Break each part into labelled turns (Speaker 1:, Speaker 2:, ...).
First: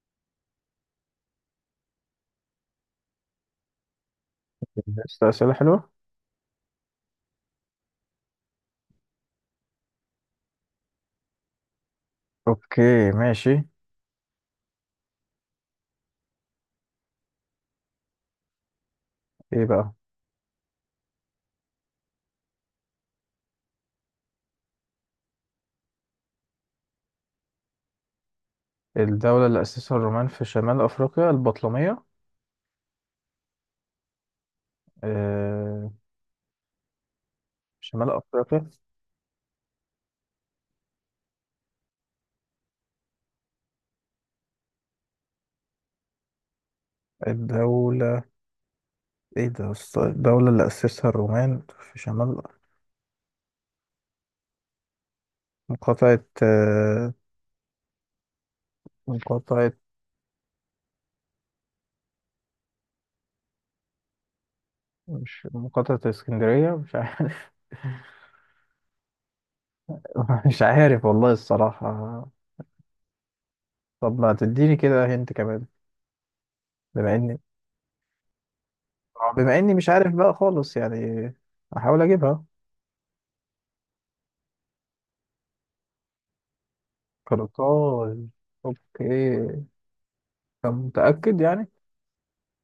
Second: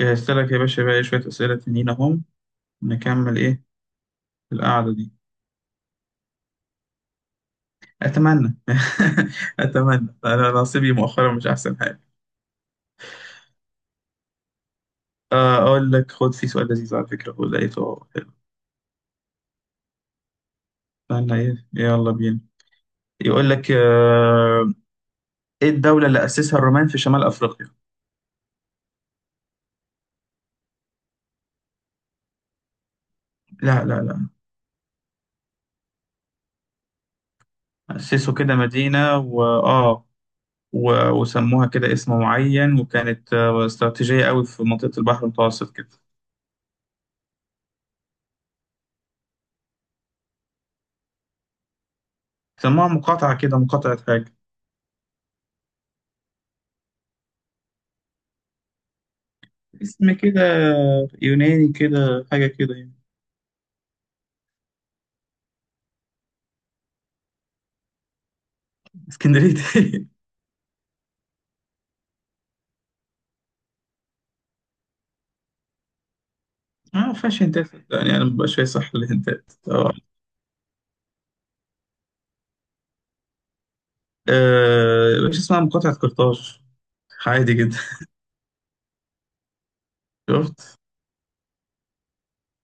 Speaker 1: جهزت لك يا باشا بقى إيه شوية أسئلة تانيين أهم نكمل. إيه القعدة دي؟
Speaker 2: بس أسئلة حلوة.
Speaker 1: أتمنى. أتمنى، أنا نصيبي مؤخرا مش أحسن حاجة.
Speaker 2: أوكي ماشي.
Speaker 1: أقول لك خد، في سؤال لذيذ على فكرة، هو لقيته حلو.
Speaker 2: إيه بقى؟
Speaker 1: استنى، إيه، يلا بينا. يقول لك إيه الدولة اللي أسسها الرومان في شمال أفريقيا؟
Speaker 2: الدولة اللي أسسها الرومان في شمال أفريقيا البطلمية.
Speaker 1: لا لا لا.
Speaker 2: آه... شمال
Speaker 1: أسسوا كده
Speaker 2: أفريقيا.
Speaker 1: مدينة و وسموها كده اسم معين، وكانت استراتيجية قوي في منطقة البحر المتوسط كده.
Speaker 2: الدولة، إيه ده يا أسطى؟ الدولة اللي أسسها الرومان في شمال.
Speaker 1: سموها مقاطعة كده، مقاطعة حاجة،
Speaker 2: مقاطعة. مقاطعة.
Speaker 1: اسم كده يوناني كده حاجة كده يعني.
Speaker 2: مش مقاطعة اسكندرية، مش عارف.
Speaker 1: اسكندريه.
Speaker 2: مش عارف والله الصراحة. طب ما تديني كده هنت كمان.
Speaker 1: اه ما
Speaker 2: بما إني
Speaker 1: فيهاش هنتات يعني، انا مبقاش فايق، صح، الهنتات
Speaker 2: بما إني مش
Speaker 1: اه.
Speaker 2: عارف بقى خالص، يعني أحاول أجيبها.
Speaker 1: مش اسمها مقاطعة قرطاج؟ عادي جدا.
Speaker 2: قرطاج. اوكي. طب
Speaker 1: شفت.
Speaker 2: متأكد يعني؟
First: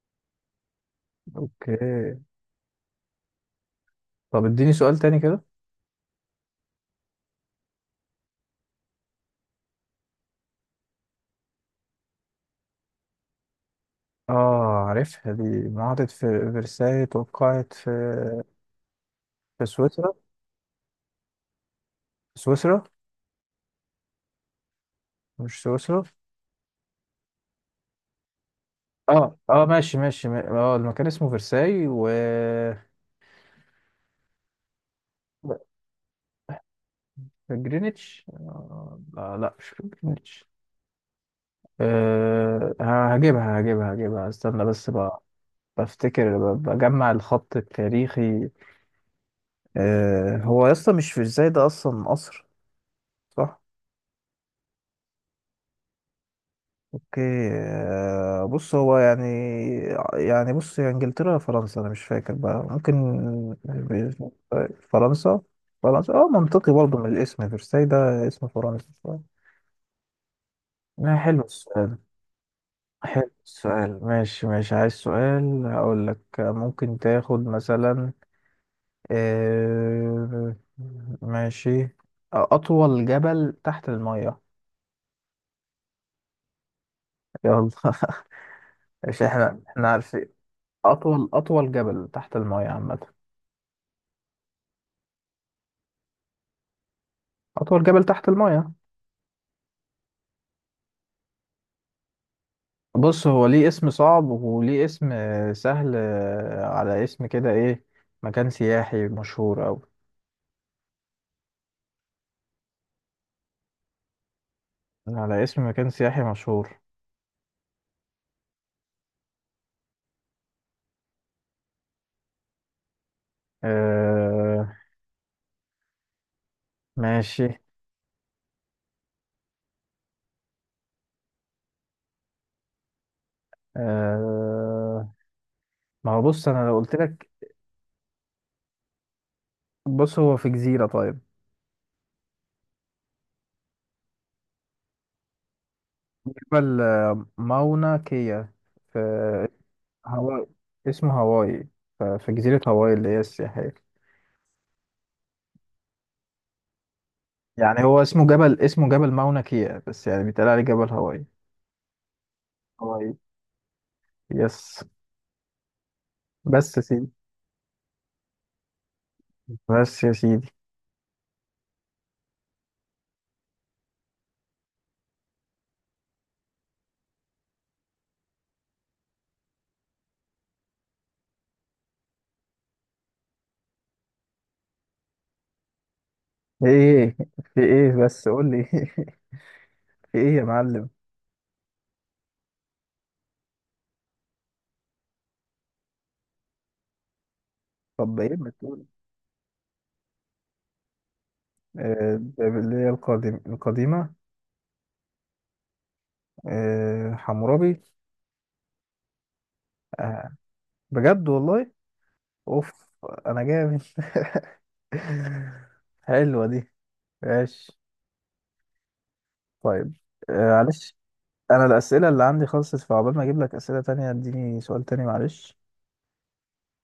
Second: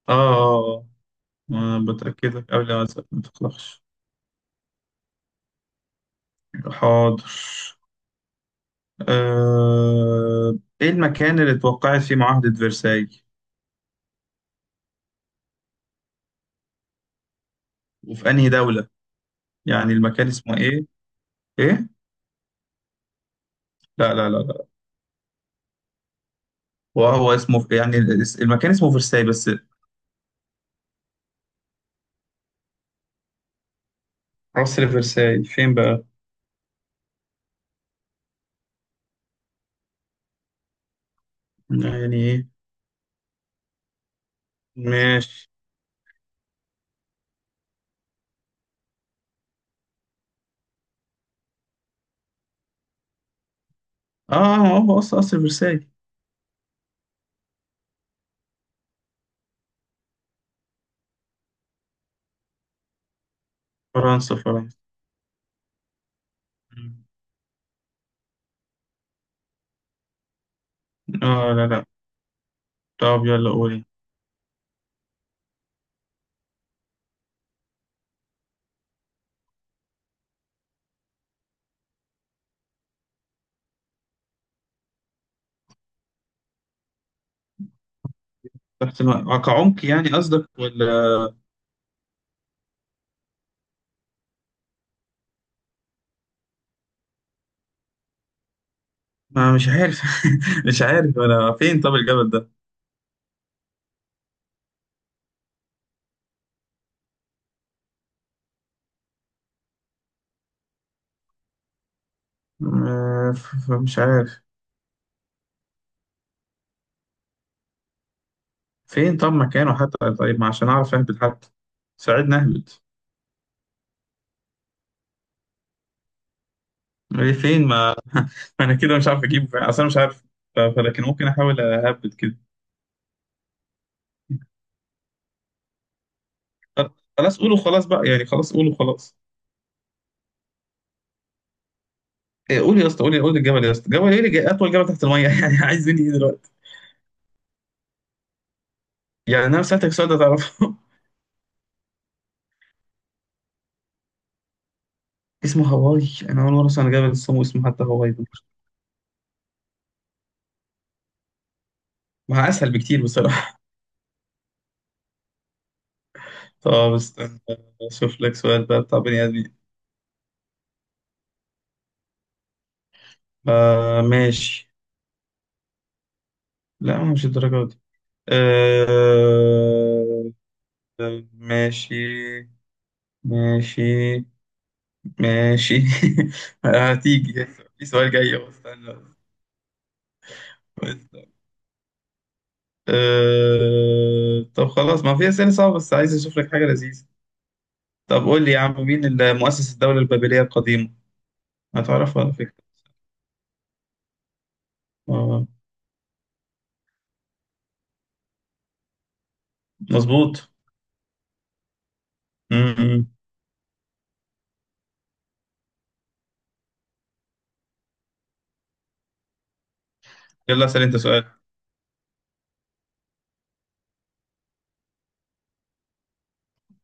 Speaker 1: اه،
Speaker 2: اوكي.
Speaker 1: ما بتأكدك قبل ما أسأل، ما تقلقش.
Speaker 2: طب اديني سؤال تاني كده.
Speaker 1: حاضر. ايه المكان اللي اتوقعت فيه معاهدة فرساي؟
Speaker 2: اه عارفها دي، معاهدة في فرساي توقعت في،
Speaker 1: وفي انهي دولة؟
Speaker 2: في
Speaker 1: يعني
Speaker 2: سويسرا.
Speaker 1: المكان اسمه ايه؟ ايه؟
Speaker 2: سويسرا.
Speaker 1: لا لا لا لا.
Speaker 2: مش سويسرا.
Speaker 1: وهو اسمه يعني؟ المكان اسمه فرساي
Speaker 2: اه
Speaker 1: بس.
Speaker 2: اه ماشي ماشي اه المكان اسمه فرساي و
Speaker 1: قصر فرساي فين بقى؟
Speaker 2: جرينتش. لا لا، مش في جرينتش.
Speaker 1: لا يعني ايه؟
Speaker 2: هجيبها استنى بس بقى.
Speaker 1: ماشي.
Speaker 2: بفتكر، بجمع الخط التاريخي. آه هو اصلا مش فرساي ده، اصلا قصر. صح.
Speaker 1: اه هو اصلا اصل فرساي.
Speaker 2: اوكي. بص هو يعني، يعني بص، يا انجلترا يا فرنسا، انا مش فاكر بقى. ممكن.
Speaker 1: فرنسا، فرنسا.
Speaker 2: فرنسا. فرنسا. اه منطقي برضه، من الاسم فرساي ده اسم فرنسي. ما حلو
Speaker 1: اه لا لا.
Speaker 2: السؤال.
Speaker 1: طب
Speaker 2: حلو
Speaker 1: يلا قولي.
Speaker 2: السؤال ماشي ماشي. عايز سؤال هقول لك؟ ممكن تاخد مثلا، آه، ماشي، اطول جبل تحت المية. يلا.
Speaker 1: تحت
Speaker 2: مش احنا،
Speaker 1: كعمق
Speaker 2: احنا
Speaker 1: يعني
Speaker 2: عارفين.
Speaker 1: قصدك ولا؟
Speaker 2: اطول جبل تحت المية عامة. أطول جبل تحت المايه.
Speaker 1: ما مش عارف. مش عارف ولا فين، طب الجبل ده.
Speaker 2: بص، هو ليه اسم صعب وليه اسم سهل، على اسم كده، إيه؟ مكان سياحي مشهور أوي،
Speaker 1: مش عارف.
Speaker 2: على اسم مكان سياحي مشهور.
Speaker 1: فين طب مكانه حتى، طيب ما عشان اعرف اهبط حتى، ساعدني اهبط.
Speaker 2: آه
Speaker 1: إيه
Speaker 2: ماشي.
Speaker 1: فين ما ما انا كده مش عارف اجيبه، فين اصلا مش عارف. فلكن ممكن احاول اهبط كده.
Speaker 2: آه، ما هو بص، أنا لو قلت لك.
Speaker 1: خلاص قولوا خلاص بقى، يعني خلاص قولوا خلاص.
Speaker 2: بص هو في جزيرة طيب.
Speaker 1: إيه، قول يا اسطى، قول قول الجبل يا اسطى، جبل ايه اطول جبل تحت الميه؟ يعني عايز مني ايه دلوقتي؟
Speaker 2: جبل، ماونا كيا، في
Speaker 1: يعني انا سالتك سؤال ده
Speaker 2: هاواي.
Speaker 1: تعرفه؟
Speaker 2: اسمه هاواي. في جزيرة هاواي اللي هي السياحية.
Speaker 1: اسمه هواي! انا اول مره اسمع عن جبل اسمه اسمه
Speaker 2: يعني
Speaker 1: حتى
Speaker 2: هو
Speaker 1: هواي ده.
Speaker 2: اسمه جبل، اسمه جبل ماونا كيا، بس يعني بيتقال عليه جبل هاواي.
Speaker 1: ما اسهل بكتير
Speaker 2: هاواي،
Speaker 1: بصراحه.
Speaker 2: يس. بس يا
Speaker 1: طب
Speaker 2: سيدي.
Speaker 1: استنى اشوف لك سؤال بقى بتاع بني ادمين.
Speaker 2: بس يا سيدي.
Speaker 1: آه ماشي. لا مش الدرجه دي. آه. ماشي، ماشي، ماشي.
Speaker 2: ايه؟
Speaker 1: هتيجي.
Speaker 2: في
Speaker 1: في
Speaker 2: ايه
Speaker 1: سؤال
Speaker 2: بس،
Speaker 1: جاي أهو،
Speaker 2: قول لي.
Speaker 1: استنى.
Speaker 2: في ايه يا معلم؟
Speaker 1: طب خلاص ما في أسئلة صعبة، بس عايز أشوف لك حاجة لذيذة.
Speaker 2: طب
Speaker 1: طب
Speaker 2: ايه
Speaker 1: قول
Speaker 2: ما
Speaker 1: لي يا عم،
Speaker 2: تقول.
Speaker 1: مين اللي مؤسس الدولة البابلية القديمة؟ هتعرفها على فكرة.
Speaker 2: اللي هي القديم، القديمة.
Speaker 1: آه،
Speaker 2: حمورابي. آه،
Speaker 1: مظبوط.
Speaker 2: بجد والله. اوف،
Speaker 1: م-م.
Speaker 2: انا جامد. حلوة دي. ماشي. طيب.
Speaker 1: يلا أسأل
Speaker 2: معلش،
Speaker 1: أنت سؤال.
Speaker 2: انا الاسئلة اللي عندي خلصت، فعقبال ما اجيب لك اسئلة تانية اديني سؤال تاني معلش.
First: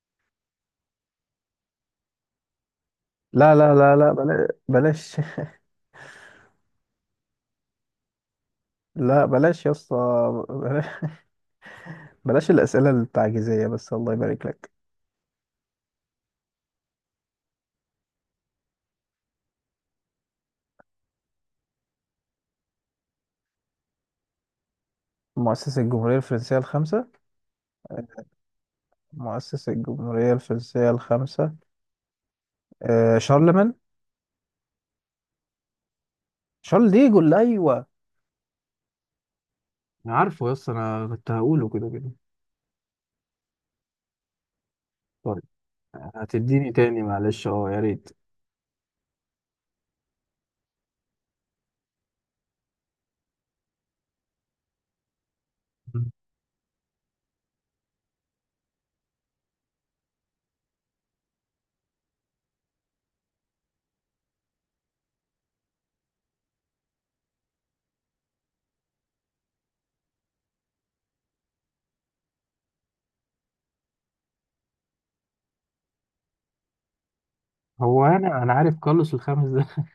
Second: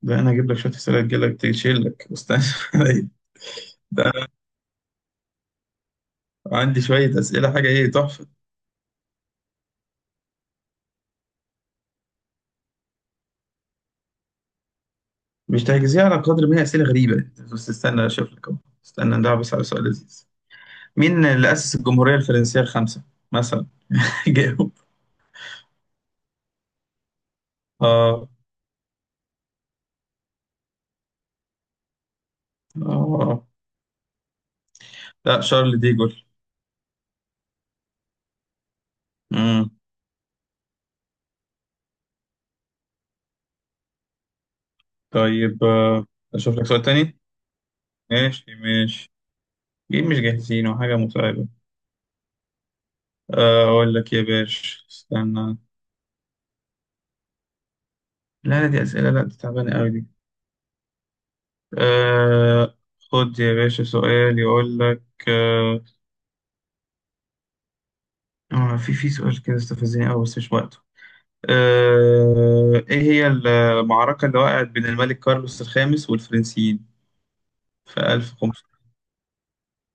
Speaker 1: ده أنا هجيب لك شوية أسئلة تجيلك تشيلك. استنى عليا.
Speaker 2: لا لا لا لا،
Speaker 1: ده
Speaker 2: بلاش.
Speaker 1: أنا عندي شوية أسئلة حاجة إيه تحفة.
Speaker 2: لا بلاش يا اسطى، بلاش، بلاش الاسئلة التعجيزية بس، الله يبارك لك.
Speaker 1: مش تحجزيها على قدر ما هي أسئلة غريبة، بس استنى أشوف لك أهو. استنى ندعبس بس على سؤال لذيذ. مين اللي أسس الجمهورية الفرنسية الخامسة مثلا؟ جاوب.
Speaker 2: مؤسس الجمهورية الفرنسية الخامسة.
Speaker 1: آه.
Speaker 2: مؤسس الجمهورية الفرنسية الخامسة.
Speaker 1: آه.
Speaker 2: آه،
Speaker 1: آه.
Speaker 2: شارلمان.
Speaker 1: لا، شارل
Speaker 2: شارل ديجو اللي، أيوه
Speaker 1: ديجول.
Speaker 2: انا عارفه، يس انا كنت هقوله كده كده. طيب،
Speaker 1: طيب أشوف لك
Speaker 2: هتديني
Speaker 1: سؤال
Speaker 2: تاني
Speaker 1: تاني.
Speaker 2: معلش؟ اه، يا ريت.
Speaker 1: ماشي ماشي. ليه مش جاهزين وحاجة متعبة. أقول لك يا باشا استنى. لا لا دي أسئلة، لا دي تعبانة أوي دي. أه، خد يا باشا سؤال يقول لك أه، في سؤال كده استفزني أوي بس مش وقته. أه، إيه هي المعركة اللي وقعت بين الملك كارلوس الخامس والفرنسيين في
Speaker 2: هو انا عارف
Speaker 1: 1500؟
Speaker 2: كارلوس الخامس ده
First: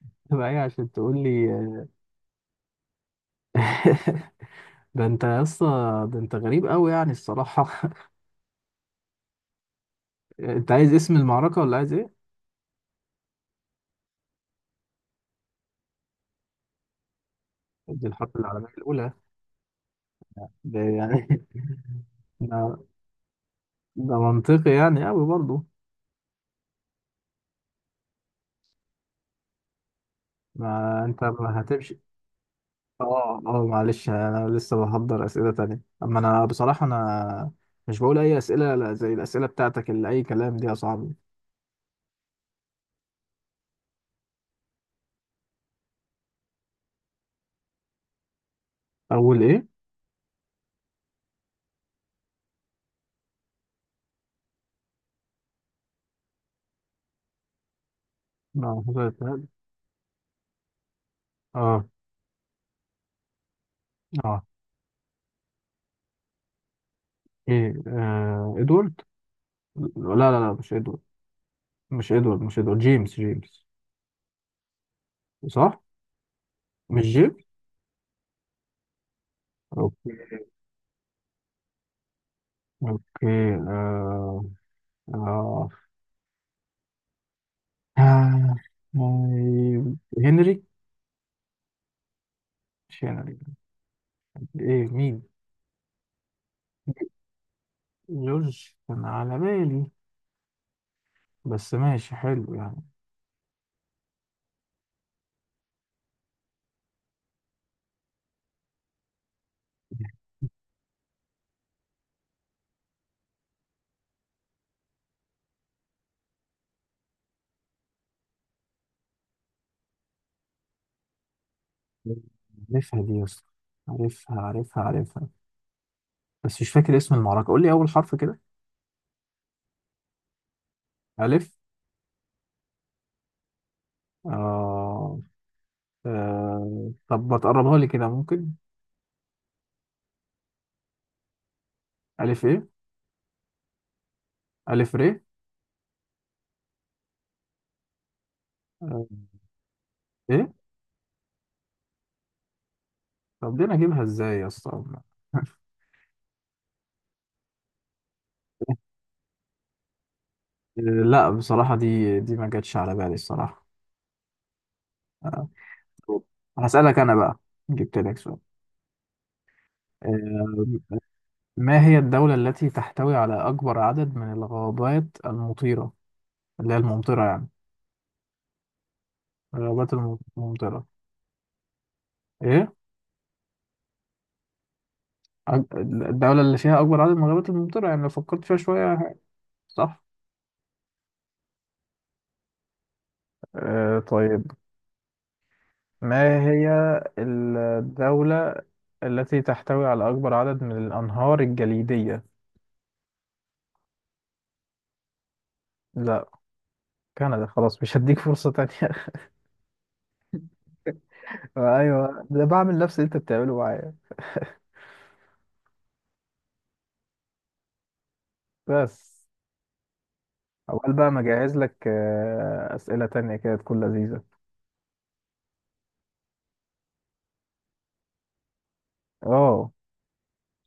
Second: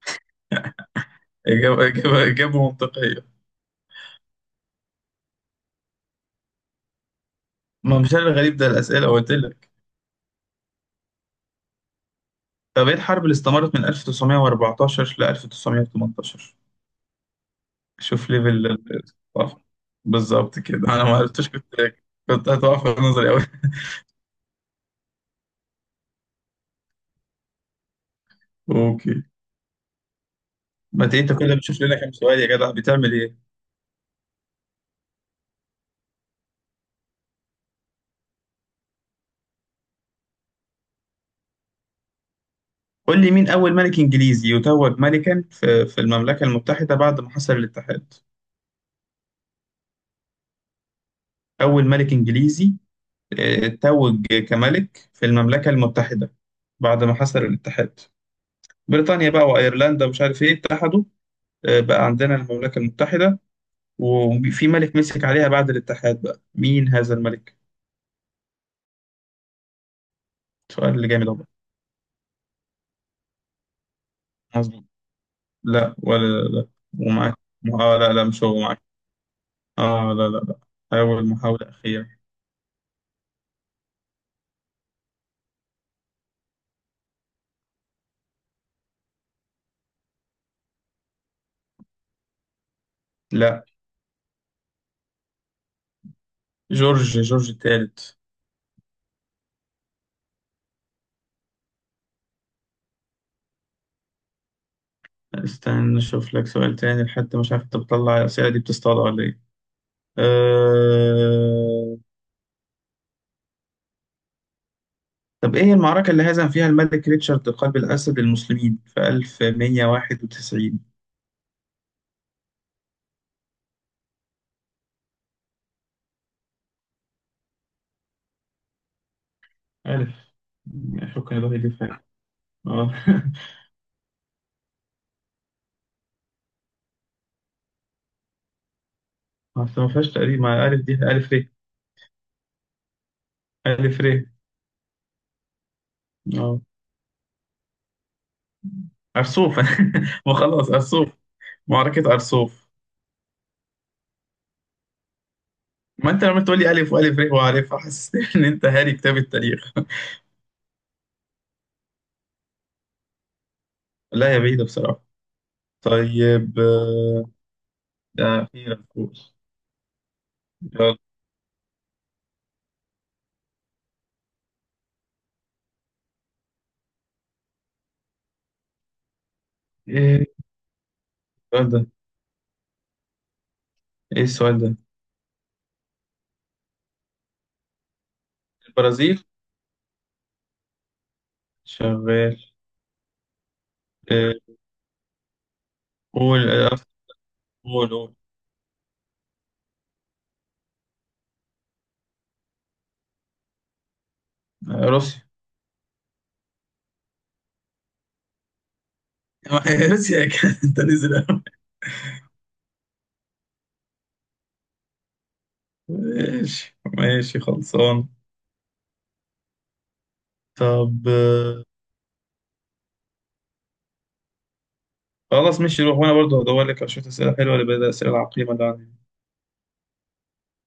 Speaker 2: تبقى ايه؟ عشان تقول لي
Speaker 1: إجابة إجابة إجابة منطقية.
Speaker 2: ده انت يا اسطى، ده انت غريب قوي يعني الصراحه.
Speaker 1: ما مش أنا الغريب، ده الأسئلة قلت لك.
Speaker 2: انت عايز اسم المعركه ولا عايز ايه؟
Speaker 1: طب ايه الحرب اللي استمرت من 1914 ل 1918؟
Speaker 2: دي الحرب
Speaker 1: شوف ليفل
Speaker 2: العالميه الاولى.
Speaker 1: الثقافة. بالظبط كده،
Speaker 2: ده
Speaker 1: انا ما
Speaker 2: يعني
Speaker 1: عرفتش، كنت كنت
Speaker 2: ده،
Speaker 1: هتقف في نظري قوي.
Speaker 2: ده منطقي يعني قوي برضه.
Speaker 1: اوكي.
Speaker 2: ما
Speaker 1: ما
Speaker 2: انت
Speaker 1: انت كده
Speaker 2: ما
Speaker 1: بتشوف لنا
Speaker 2: هتمشي.
Speaker 1: كام سؤال يا جدع، بتعمل ايه؟
Speaker 2: اه اه، معلش انا لسه بحضر اسئله تانية، اما انا بصراحه، انا مش بقول اي اسئله، لا زي الاسئله بتاعتك اللي اي كلام دي يا صاحبي.
Speaker 1: قول لي مين اول ملك انجليزي يتوج ملكا في المملكة المتحدة بعد ما حصل الاتحاد؟
Speaker 2: اول ايه؟
Speaker 1: اول ملك انجليزي توج كملك في المملكة المتحدة بعد ما حصل الاتحاد.
Speaker 2: اه،
Speaker 1: بريطانيا بقى
Speaker 2: هاد.
Speaker 1: وايرلندا ومش عارف ايه اتحدوا،
Speaker 2: اه
Speaker 1: بقى عندنا المملكة المتحدة،
Speaker 2: اه.
Speaker 1: وفي ملك مسك عليها بعد الاتحاد، بقى مين هذا الملك؟
Speaker 2: ايه، آه ادوارد. لا لا لا مش
Speaker 1: سؤال
Speaker 2: ادوارد،
Speaker 1: اللي جامد أهو.
Speaker 2: مش ادوارد، مش ادوارد. جيمس
Speaker 1: مظبوط.
Speaker 2: صح.
Speaker 1: لا ولا لا لا.
Speaker 2: مش
Speaker 1: ومعاك.
Speaker 2: جيمس.
Speaker 1: اه لا لا مش هو، معاك. اه لا لا
Speaker 2: اوكي.
Speaker 1: لا. أول محاولة أخيرة.
Speaker 2: اوكي. آه آه، آه، هنري. مش هنري.
Speaker 1: لا.
Speaker 2: ايه، مين؟
Speaker 1: جورج، جورج الثالث.
Speaker 2: جورج كان على بالي، بس ماشي حلو يعني.
Speaker 1: استنى نشوف لك سؤال تاني، لحد مش عارف انت بتطلع الأسئلة دي بتصطاد ولا ايه. أه... طب ايه المعركة اللي هزم فيها الملك ريتشارد قلب الأسد المسلمين في 1191؟
Speaker 2: عارفها دي يا اسطى، عارفها، بس مش فاكر اسم المعركة. قول لي أول حرف كده.
Speaker 1: ألف. حكم الله
Speaker 2: ألف.
Speaker 1: يدفع. اه.
Speaker 2: آه. آه. طب ما تقربها لي كده ممكن؟
Speaker 1: اصل ما فيهاش تقريب، مع الف دي الف ر.
Speaker 2: ألف إيه؟
Speaker 1: الف ر.
Speaker 2: ألف ر.
Speaker 1: اه.
Speaker 2: آه.
Speaker 1: ارسوف. ما
Speaker 2: إيه؟
Speaker 1: خلاص ارسوف، معركة ارسوف.
Speaker 2: طب دي أنا أجيبها إزاي يا اسطى؟
Speaker 1: ما انت لما تقول لي الف والف ر وعارفها، حسستني ان انت هاري كتاب التاريخ.
Speaker 2: لا بصراحة، دي ما جاتش على بالي الصراحة.
Speaker 1: لا يا بعيدة بصراحة.
Speaker 2: آه.
Speaker 1: طيب
Speaker 2: هسألك أنا بقى، جبت لك
Speaker 1: ده
Speaker 2: سؤال.
Speaker 1: اخيرا نقول.
Speaker 2: آه،
Speaker 1: يلا.
Speaker 2: ما هي الدولة التي تحتوي على أكبر عدد من الغابات المطيرة، اللي هي الممطرة يعني، الغابات
Speaker 1: ايه
Speaker 2: الممطرة؟
Speaker 1: السؤال ده؟
Speaker 2: إيه؟
Speaker 1: ايه السؤال ده؟
Speaker 2: الدولة اللي فيها أكبر عدد من الغابات الممطرة، يعني لو فكرت فيها شوية ه-.
Speaker 1: البرازيل.
Speaker 2: صح.
Speaker 1: شغال.
Speaker 2: آه
Speaker 1: آه،
Speaker 2: طيب، ما
Speaker 1: قول
Speaker 2: هي
Speaker 1: قول قول.
Speaker 2: الدولة التي تحتوي على أكبر عدد من الأنهار الجليدية؟
Speaker 1: روسيا.
Speaker 2: لا، كندا، خلاص مش هديك فرصة تانية.
Speaker 1: روسيا كانت، انت نزل.
Speaker 2: أيوه، ده بعمل نفس اللي أنت بتعمله معايا.
Speaker 1: ماشي ماشي خلصان.
Speaker 2: بس أول
Speaker 1: طب
Speaker 2: بقى ما أجهز لك أسئلة تانية كده تكون لذيذة.
Speaker 1: خلاص ماشي روح، وانا برضه هدور لك على شويه اسئله حلوه لبعض الاسئله العقيمه اللي عندي.
Speaker 2: أه.